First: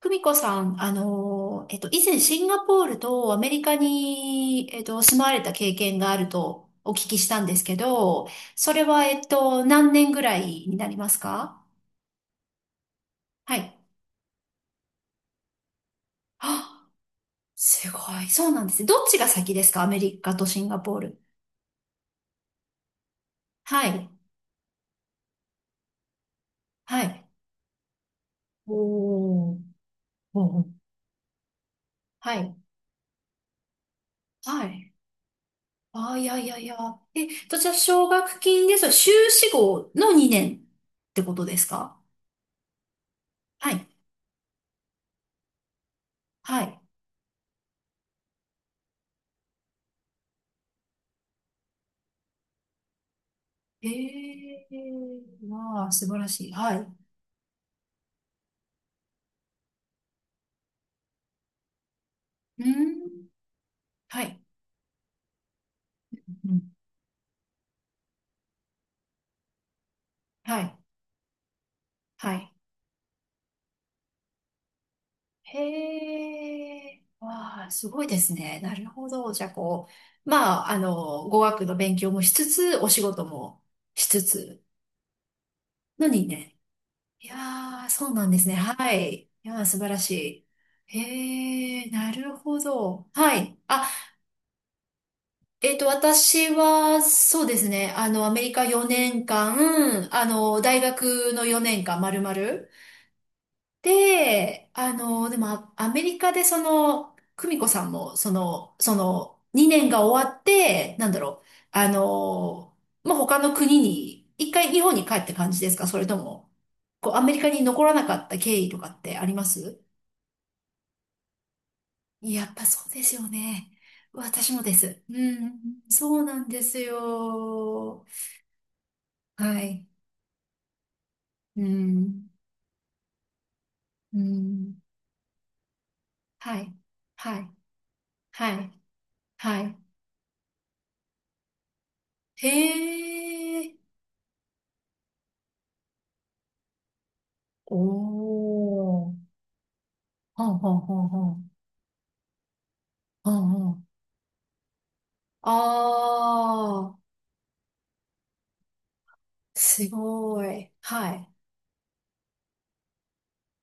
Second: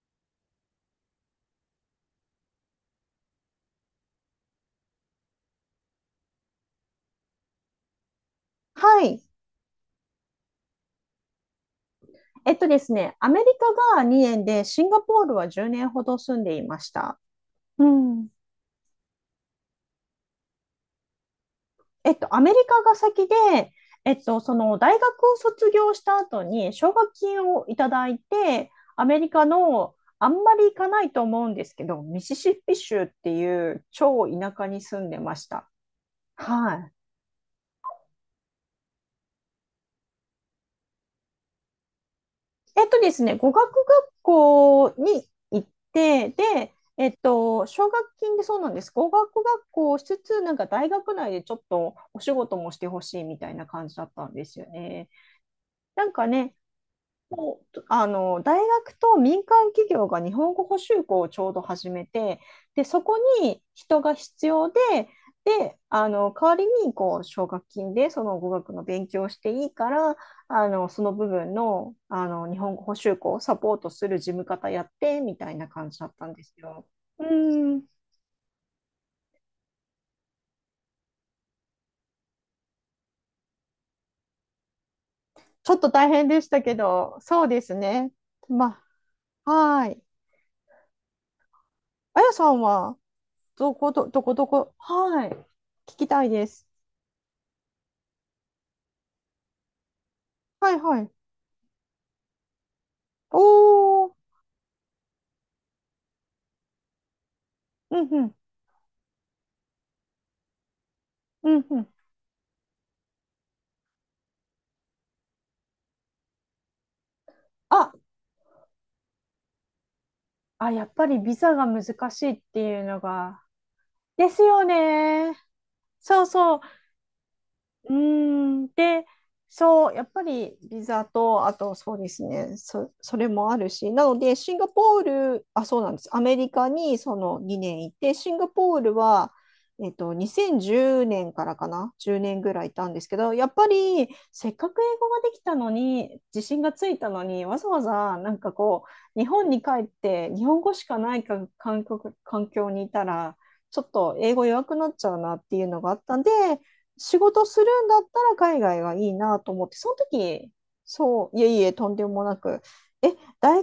久美子さん、以前シンガポールとアメリカに、住まわれた経験があるとお聞きしたんですけど、それはは、い。何年ぐらいになりますか？えっとですね、アメリはい。カが2年で、シンガポールは10年ほど住んでいまあ、した。うすごん。い。そうなんですね。どっちが先ですか、アメリカとシンガポール？アメリカが先で、はい。その大学を卒業した後に奨は学い。金をいただいて、アメリカおー。のあんまおり行ー、かないと思うんですけど、ミはシシい。ッピ州っていう超田は舎にい。住んでました。あー、いやいやいはや。い。え、どちら奨学金です？修士号の2年ってことですか？えっとですね、語は学い。学校に行って、はで、い。奨学金でそうなんです。語学学校をしつつ、なんか大学内でちょっとお仕事もしてほしいみたいなえ感じだったんですえよね。ー、わあ、な素ん晴からしい。ね、はい。あの大学と民間企業が日本語補習校をちょうど始めて、うでそこん。に人がはい。必要で、であのう代わん。りにこう奨学金でその語学の勉強をしていいから、はあい。のその部分の、あはのい。日本語補習校をサポートする事務方やってみたいな感じだったんですへよ。え、うわあ、ん、すごいですね。なるほど。じゃあ、こう、まあ、語学の勉強もしつつ、お仕事もしつつ、ちょっとの大に変でしね。たけど、いやそうですー、そね。うなんですね。まはい。いあ、やー、素は晴らい。しい。へえ、なあやるさほんは、ど。はい。あ、どこどこ、はい。聞きたいで私す。は、そうですね。あの、アメリカ4年間、あの、は大いはい。学の4年間、丸々。おー、で、あの、でも、アメリカでその、久美子さんうんも、うそん、の、その、2年が終わって、なんだろう、うんうあん。の、まあ、他の国に、一回日本に帰って感じですか、それとも、こう、アメリカに残あ、らなかった経緯とかってあります？あ、やっぱりビザが難しいっやってぱいうそうのですよが。ね。です私もよです。うね。ん、そそううなんそう。ですうーよ。ん、で、はい。そう、やっぱりビザと、あうとそうですん。ね、それもあるし、なうので、シンガん。ポール、あ、そうなんです、アメリはカい。にそはのい。2年いて、シンガはい。ポールは、はい。2010年からかな、10年へぐらいいたんですけど、やっぱえ。りせっかく英語ができたのに、自信がついたのに、わざおわざなんかこう、ー。日本に帰って、ほ日ん本語ほんしかほんないほかん。環境、環境にいたほら、んほちょん。っと英語弱くなっちゃうなっていうのがあったんで、あー。仕事するんだったら海外がいいなと思って、すそのご時、い。はそい。う、いえいえ、とんでもなく、え、大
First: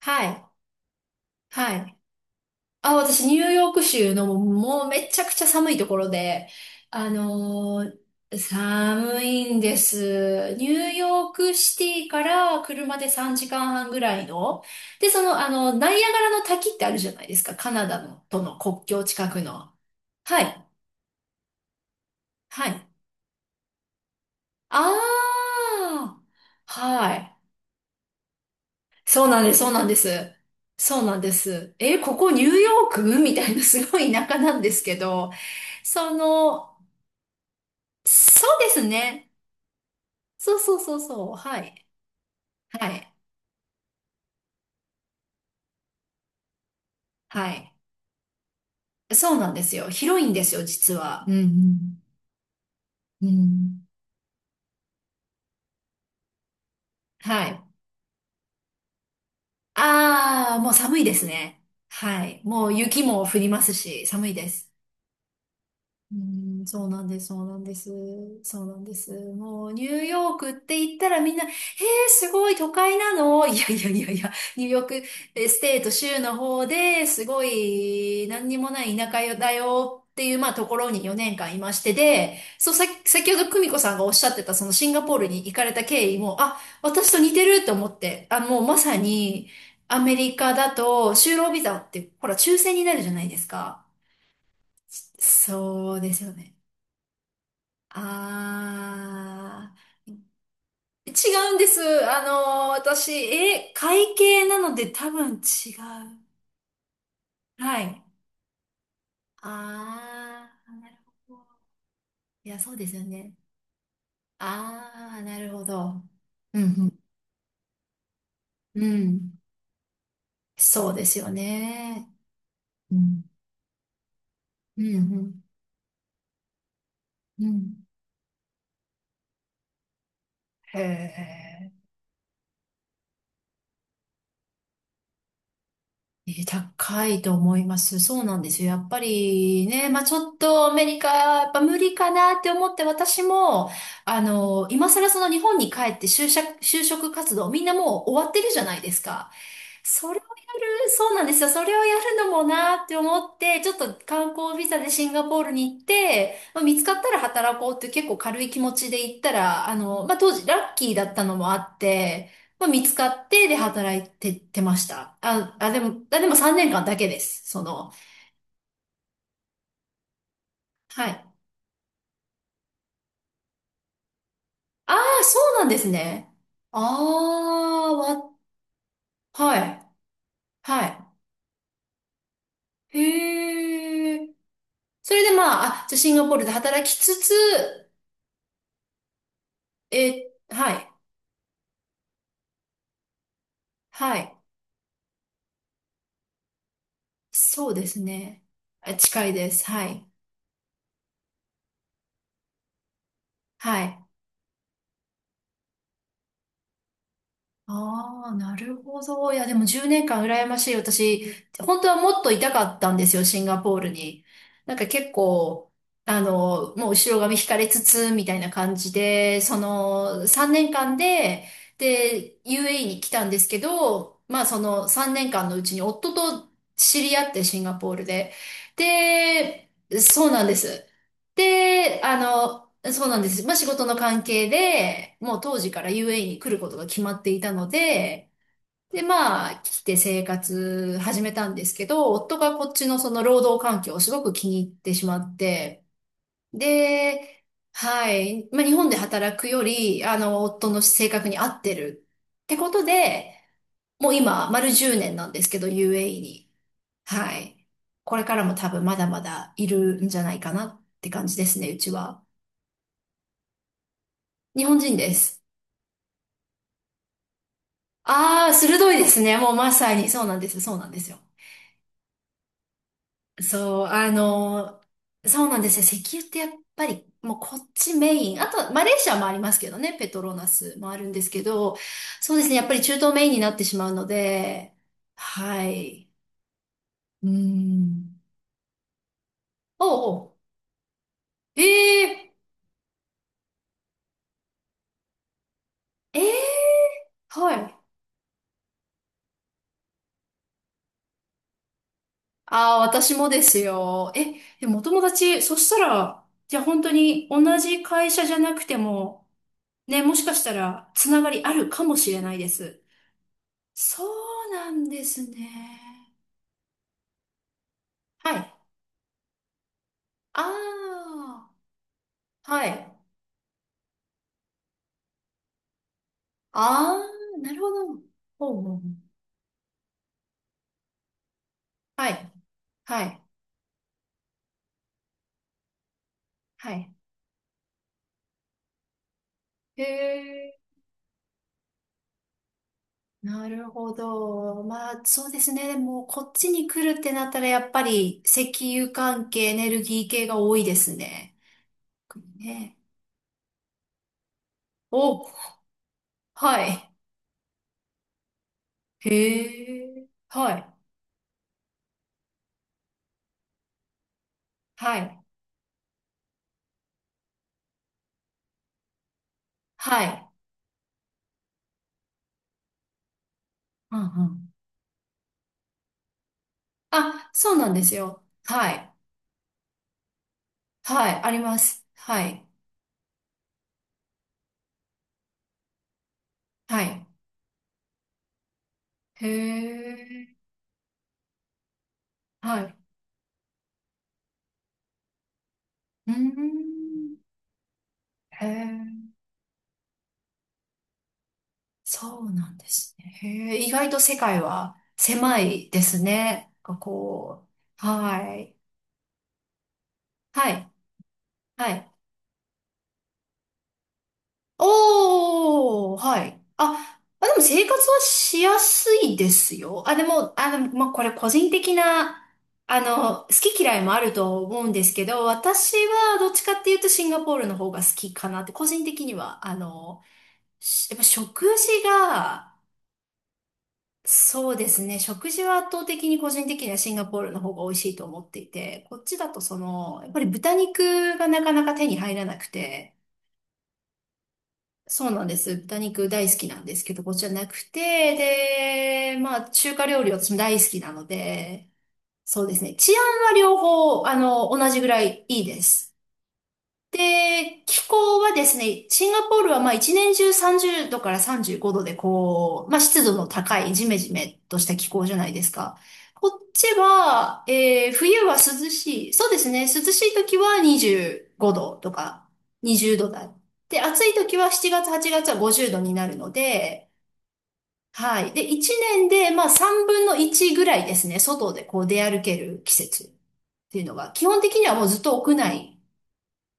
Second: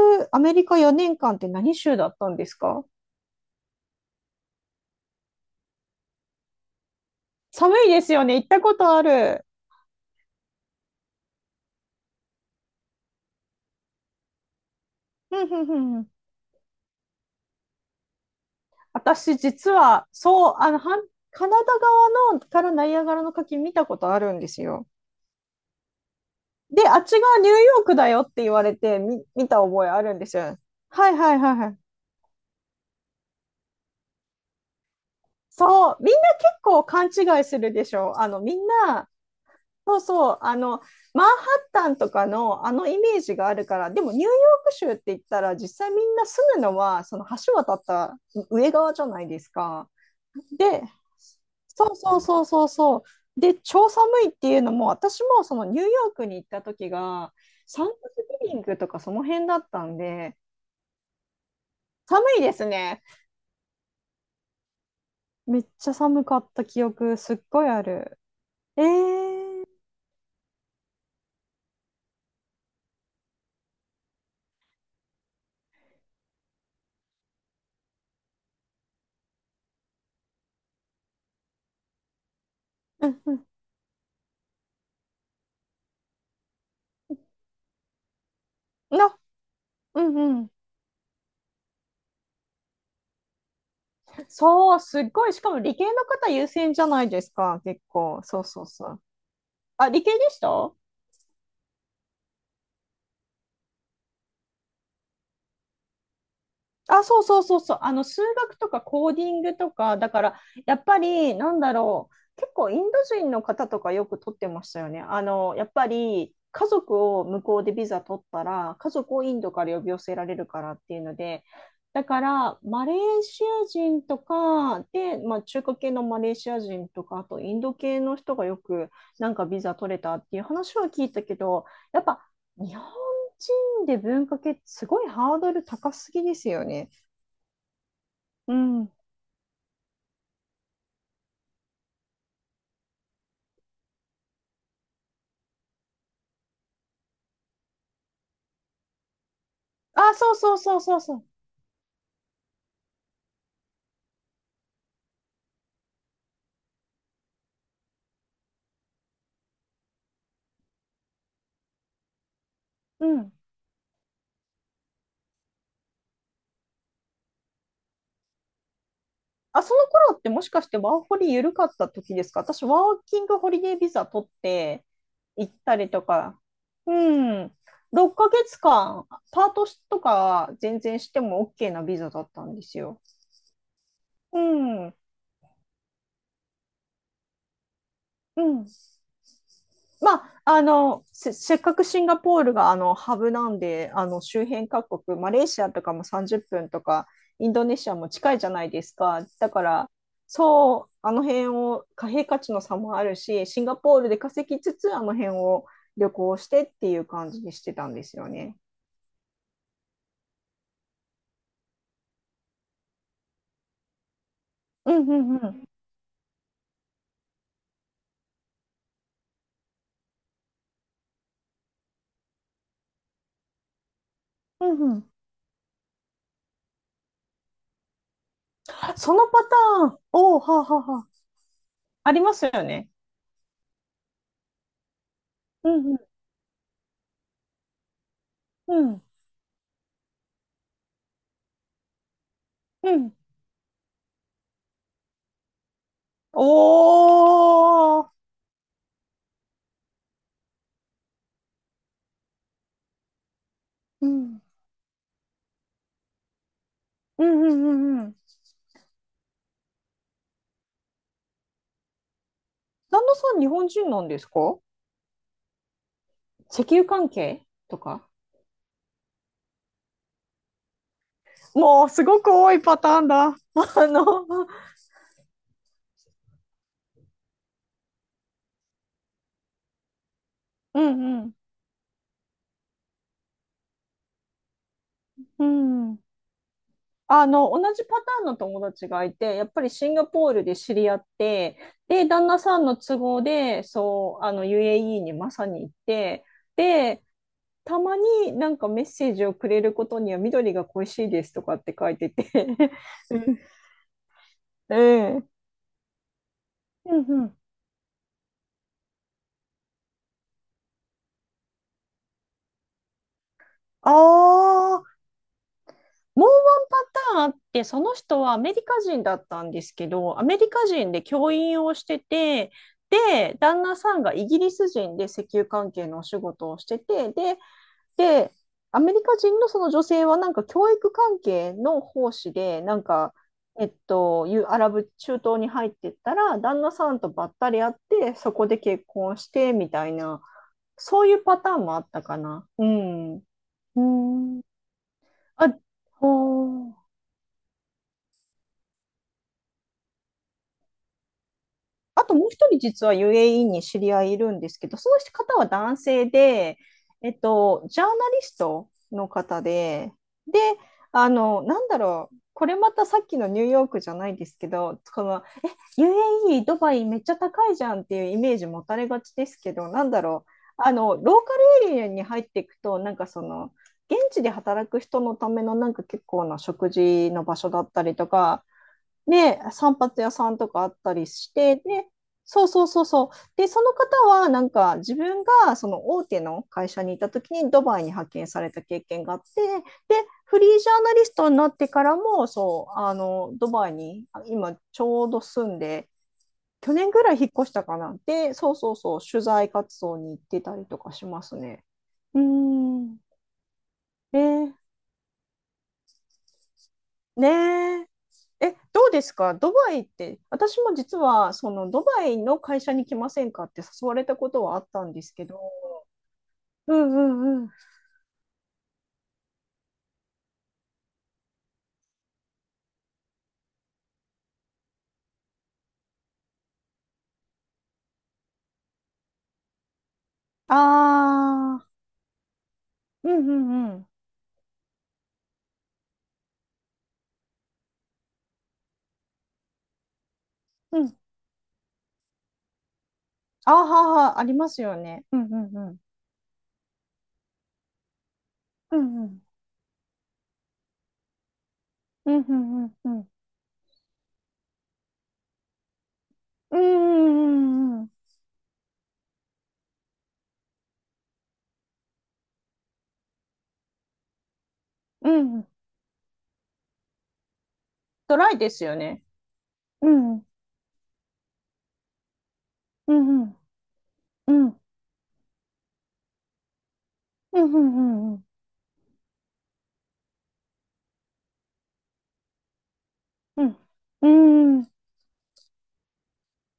はアい。メリカ4年間って何は州い。だったんですか？あ、私、ニューヨーク州のもうめちゃくちゃ寒いところで、あ寒のいでーすよね、行ったことあ寒る。いんです。ニューヨークシティから車で3時間半ぐらいの。で、そふの、あんふんふの、んナふイん。アガラの滝ってあるじゃないですか。カナダのとの国境近私、く実の。は、はそう、い。あの、はんカナダ側のかはらナい。イアガラの滝見たことあるんですよ。ああ。で、あっちはがい。ニューヨークだよって言われてそうなん見です。たそうな覚んえであるんです。すよ。そうはないんではいはいはす。い。え、ここニューヨークみたいなすごい田舎なんですけど、そう、そみんな結の、構勘違いするでしょ。あの、そみうんですな、ね。そうそう、あそうそうの、そうマそう。ンハはッい。タンとかのあのはイい。メージがあるから、でもニューヨーク州って言ったら、実際みんな住むのは、そのは橋い。渡った上側じゃないそうですなんですよ。か。広いんですよ、で、実は。うそうん、そうそうそうそうん。うう。で、ん。超寒いっていうのも、私もそのニューヨークに行った時が、はい。サンクスギビングとかその辺だったんで、ああ、もう寒いですね。寒はい。いでもすうね。雪も降りますし、寒いです。めっちゃ寒かっうたん、記そうなん憶、です、すそっうなんごいであす、る。そうなえんです。もー、うニューヨークって言ったらみんな、えー、すごい都会なの、いやいやいやいや、ニューヨーク、え、ステート州の方ですごい何にもない田舎だよっていう、まあところに4年間いましてで、そうさ、うん先うほどん。久美子さんがおっしゃってたそのシンガポールに行かれた経緯も、あ、私と似てると思って、あ、もうまさな、にアうんメリうん。カだと就労ビザってほら抽選になるじゃないですか。そう、すっごい。しかも理系そのうです方よ優ね。先じゃないですか、結構。そうそうそう。ああ、理系でした？ー、違うんです。あの、私、え、会計なので多分違う。あ、そうそうそうそう。はあい。の、数学とかコーディングとか、だから、あやー、っなるぱほり、など。んだろう。い結や、構、そうインでドすよ人ね。の方とかよく取ってましたよね。あー、あなるの、ほやっぱど。り、う家ん、族を向こうでビザ取ったら、うん、家う族をイん。ンドから呼び寄せられるからっそうていうでのすよで、だね。から、マレうーん、シア人とか、うん、うで、まあ、ん。中華系のマレーシア人とか、あと、うインドん、系の人がよく、なんかビザ取れたっていう話へは聞いたけど、え。やっぱ、日本人で文化系ってすごいハードル高すぎえでー、すよね。高いと思います。そうなんでうすよ。やっん。ぱりね、まあちょっとアメリカ、やっぱ無理かなって思って私も、あの、今更その日本に帰って就職、就職活動、みんなもう終わってるじゃないですか。そあ、れをやそうそうそうる、そうそうなそんですよ。それをやるのもなって思って、ちょっと観光ビザでシンガポールに行って、まあ、見つかったら働こうっていう結構軽い気持ちで行ったら、あの、まあ当時ラッキーだったのもあって、まあ、見つう。かうっん。て、で、働いて、てました。あ、あ、でも、あ、でも3年間だけです。その、あ、その頃ってもしかしてワーはホい。リ緩かった時ですか？私、ワーキングホリデービザ取ってああ、そ行っうなんたですりとね。か。あうん。あ、6わ、ヶ月間、パーはトい。とか全然しはても OK なビザだったんですい。よ。へえ。うん。それでまあ、あ、じゃあシンガポールで働きつつ、うん。まえ、あ、あはい。の、せっかくシンガポールがあのハブなんで、あはのい。周辺各国、マレーシアとかも30分とか、インドそうネでシアすも近いね。じゃないであ、す近か。いでだかす。はら、い。そう、あの辺を貨幣価値の差もあるし、シンガはポーい。ルで稼ぎつつ、あの辺を旅行してっていう感じにしてたんですあよあ、なね。るほど。いや、でも10年間羨ましい。私、本当はもっといたかったんですよ、シンガポールに。なんかうん結うんうん。構、あの、もう後ろ髪引かれつつ、みたいな感じで、その3年間で、で、UAE に来たんですけど、まあそうんのうん。3年間のうちに夫と知り合って、シンガポールで。そのパタで、ーン、そうおお、なんはであはす。あはあ、で、あありますよの、ね。そうなんです。まあ、仕事の関係で、もう当う時かんら うん UAE に来ることが決まっていたので、うで、んまあ、来て生活始めたんですけど、夫がこっちうのそん。の労働環境をすごく気に入ってしまって、おで、はお、い、まあ、日本で働くより、あの、夫の性格に合ってるってことで、うもうん今、丸10年なんですけど、UAE に。うはんうんい。うんうこん。れからも多分まだまだいるんじゃないかなって感じですね、うちは。旦那さん日本人なんですか？日本人です。石油関係とか？ああ、鋭いですね。もうまさに。そうなんですよ。もうすごく多いパターンだ。あそう、の、そうなんですよ。石油ってやっぱり、もうこっちメイン。あと、マレーシアもありますけどね。ペトロナスうもあるんでんうすん。けど、そうですね。やっぱり中東メインになってしまうので、うはん。い。うあーの、同じパタん。ーンの友達がいて、やっぱりシンガおうおポールう。で知り合って、で、旦ええ、那さんの都合で、そう、あの、UAE にまさに行っえて、え、で、はい。たまになんかメッセージをくれることには緑が恋しいですとかって書いてて ああ、私もですよ。え、でもお友達、そしたら、じゃあ本当うんうん。うにん同じ会社じゃなくても、ね、もしかしたら、つながりあるかもしれないです。あそうなんあ。ですね。もうワンパターンあって、その人ははアメい。リカ人だったんですけど、アメあリカ人で教員をしてて、あ、はい。で、旦那さんがイギリス人で石油関係のお仕事をしてあて、あ、で、なるほど。で、ほうほうほアう。メリカ人のその女性はなんか教育関係のは奉い。仕で、なんはか、い。いうアラブ中東に入ってったら、旦は那さい。んとばったり会って、そこで結婚してみへたいな、え、そういうパターンもあったかな。うん。なるうほん。ど。まあ、そうであ、すね。でも、こっちにほー、来るってなったら、やっぱり、石油関係、エネルギー系が多いですね。あともう一人ね。実は UAE に知り合いいるんですけど、そのお、方は男性で、はい。ジャーナリストのへ方で、え、で、はい。あの、なんだろう、これまたさっきのニューヨークじゃないですけど、はこい。の UAE、ドバイめっちゃ高いじゃんっていうイメージ持たれがちですけど、なんだはろい。う、あの、ローカルエリアに入っていくと、なんかその、う現んう地でん、働く人のためのなんか結構な食事のあ、場所そうだなっんでたすりとよ。か、はい。で、散髪屋さんとかあったりはい。あしりて、まで、す。はそい。うそうそうそう。で、その方は、なんか、自分が、その大手の会は社にいい。た時に、ドバイに派遣された経験があっへて、で、フえ。リージャーナリストになってからも、はそい。う、あの、ドバイに、あ今、ちょうど住んで、うー去年ぐらん。い引っ越したかな。で、へそうそうそえ。う、取材活動に行ってたりとかしますね。うそーうなんですん。ね。へえ。意外と世え界ーは狭いですね。なんかこねう。え。はい。え、どうですかドバイって？は私い。も実は、そはの、ドい。バイの会社に来ませんかって誘われたことはあったんですけど、おー、はい。あ、うんうまあ、でもんうん。生活はしやすいですよ。あ、でも、あの、まあ、これ個人的な、あの、好き嫌いもあると思うんですけど、私はどっちかっていうとシンガポールの方が好きかなって、個人的には、あの、しやっぱ食ああ、事が、うんうんうん。そうですね、食事は圧倒的に個人的にはシンガポールの方が美味しいと思っていて、こっちだとその、やっぱり豚うん。肉がなかなか手に入らなくて、あーはーはー、ありますよね。そううなんんでうす。んうん。豚肉大好きなんですけど、こっちはなくて、うんうで、ん。まあ、中華料理は私も大好きなので、うんうそうですんうね。んう治安ん。は両方、あの、同じぐらいいいです。うんで、うんう気ん候はですね、シンガポールはまあ一年中30度から35度でこう、まあ湿度の高いジメジメとした気候うじゃないん。うでん。すか。こっちは、ド冬ラは涼イですよね。しい。そうですね、涼うしいん。時は25度とかう20度んうだ。ん。で、暑いう時はん。7月、8月は50度になるので、うんうんうんうはん。い。で、一年でまあ3分の1ぐらいですね、外でこう出歩ける季節っうん。ていうのが、基本的うにん。はもうずっと屋内。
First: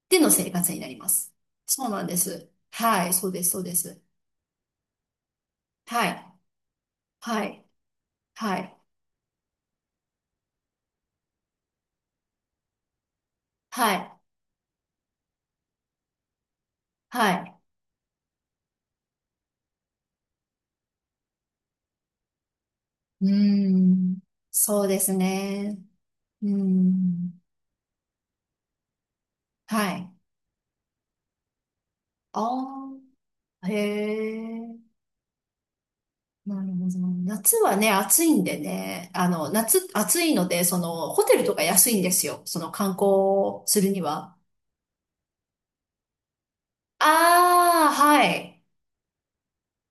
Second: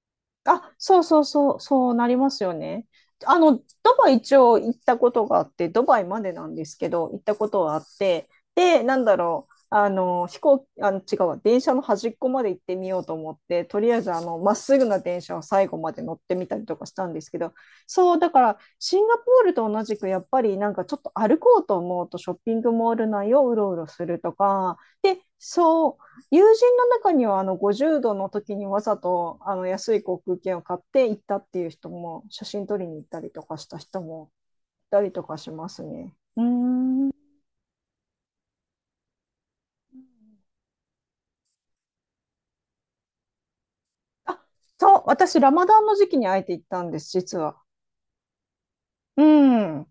での生活あ、になりそうまそうす。そう、そうそうなんなでりますす。よね。はい、あの、そうでドす。バイ一応行ったことがあって、ドバイはまい、でなんですけど、行ったはことい、はあって、はい、で、なんだろう、あの、あの、違うわ、電車の端っこまで行ってみようと思って、とはりあえず、い、あの、まっすぐな電車を最後まで乗ってみたりとかしたんですはけど、い。そう、だから、シンガポールと同じく、やっぱり、なんかちょっと歩こうと思うと、ショッピングモールうー内をうろうろすん、るとか、そうですで、ね。そう、うー友人の中にはん、あの50度の時にわざとあのは安いい。航空券を買って行ったっていう人も写真撮りあに行ったりとかしあ、へた人もえ。いたりとかしますね。うーなるほど。ん。夏はね、暑いんでね、あの、夏、暑いので、その、ホテルとか安いんですよ。その観光するには。あそう、私ラマダンの時期にあえて行ったんです、実は。ああ、はい。うん、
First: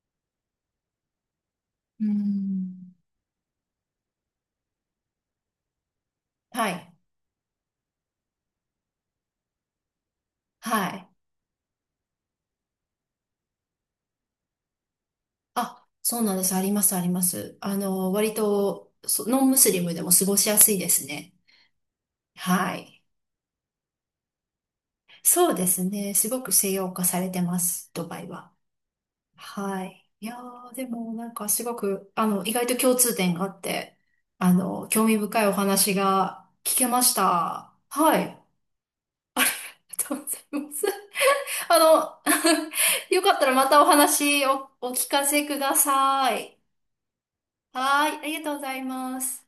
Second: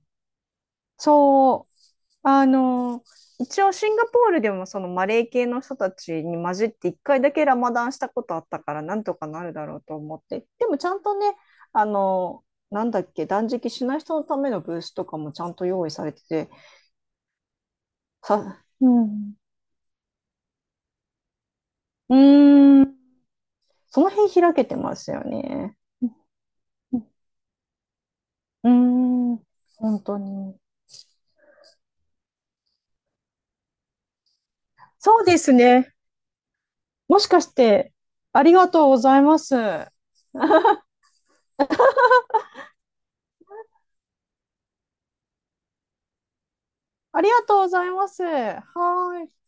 そう。うーあん、の、一応シンガポールでもそのマレー系の人たちに混じはってい、一回だけラマダンしたことあったからなんとかなるだろうと思って。でもちはゃんい。とね、あの、なんだっけ、断食しない人のためのブースとかもちゃんとあ、用意されそうてなんでて、す。あります。あの、割さ、うと、そ、ん。ノンムスリムでも過ごしやすいですね。うはーん。い。その辺開けてますよそうでね。すね。すごく西洋う化されてます、ドバイは。んうーん。は本い。当いやに。ー、でもなんかすごく、あの、意外と共通点があって、あの、興味そうで深いおすね。話が聞けましもしかした。て、はい。あありりがとうございます。があとうございます。あの、よかったらまたお話をお聞かせください。りがとうございはまい。あす。りがとうごはざいまーい。す。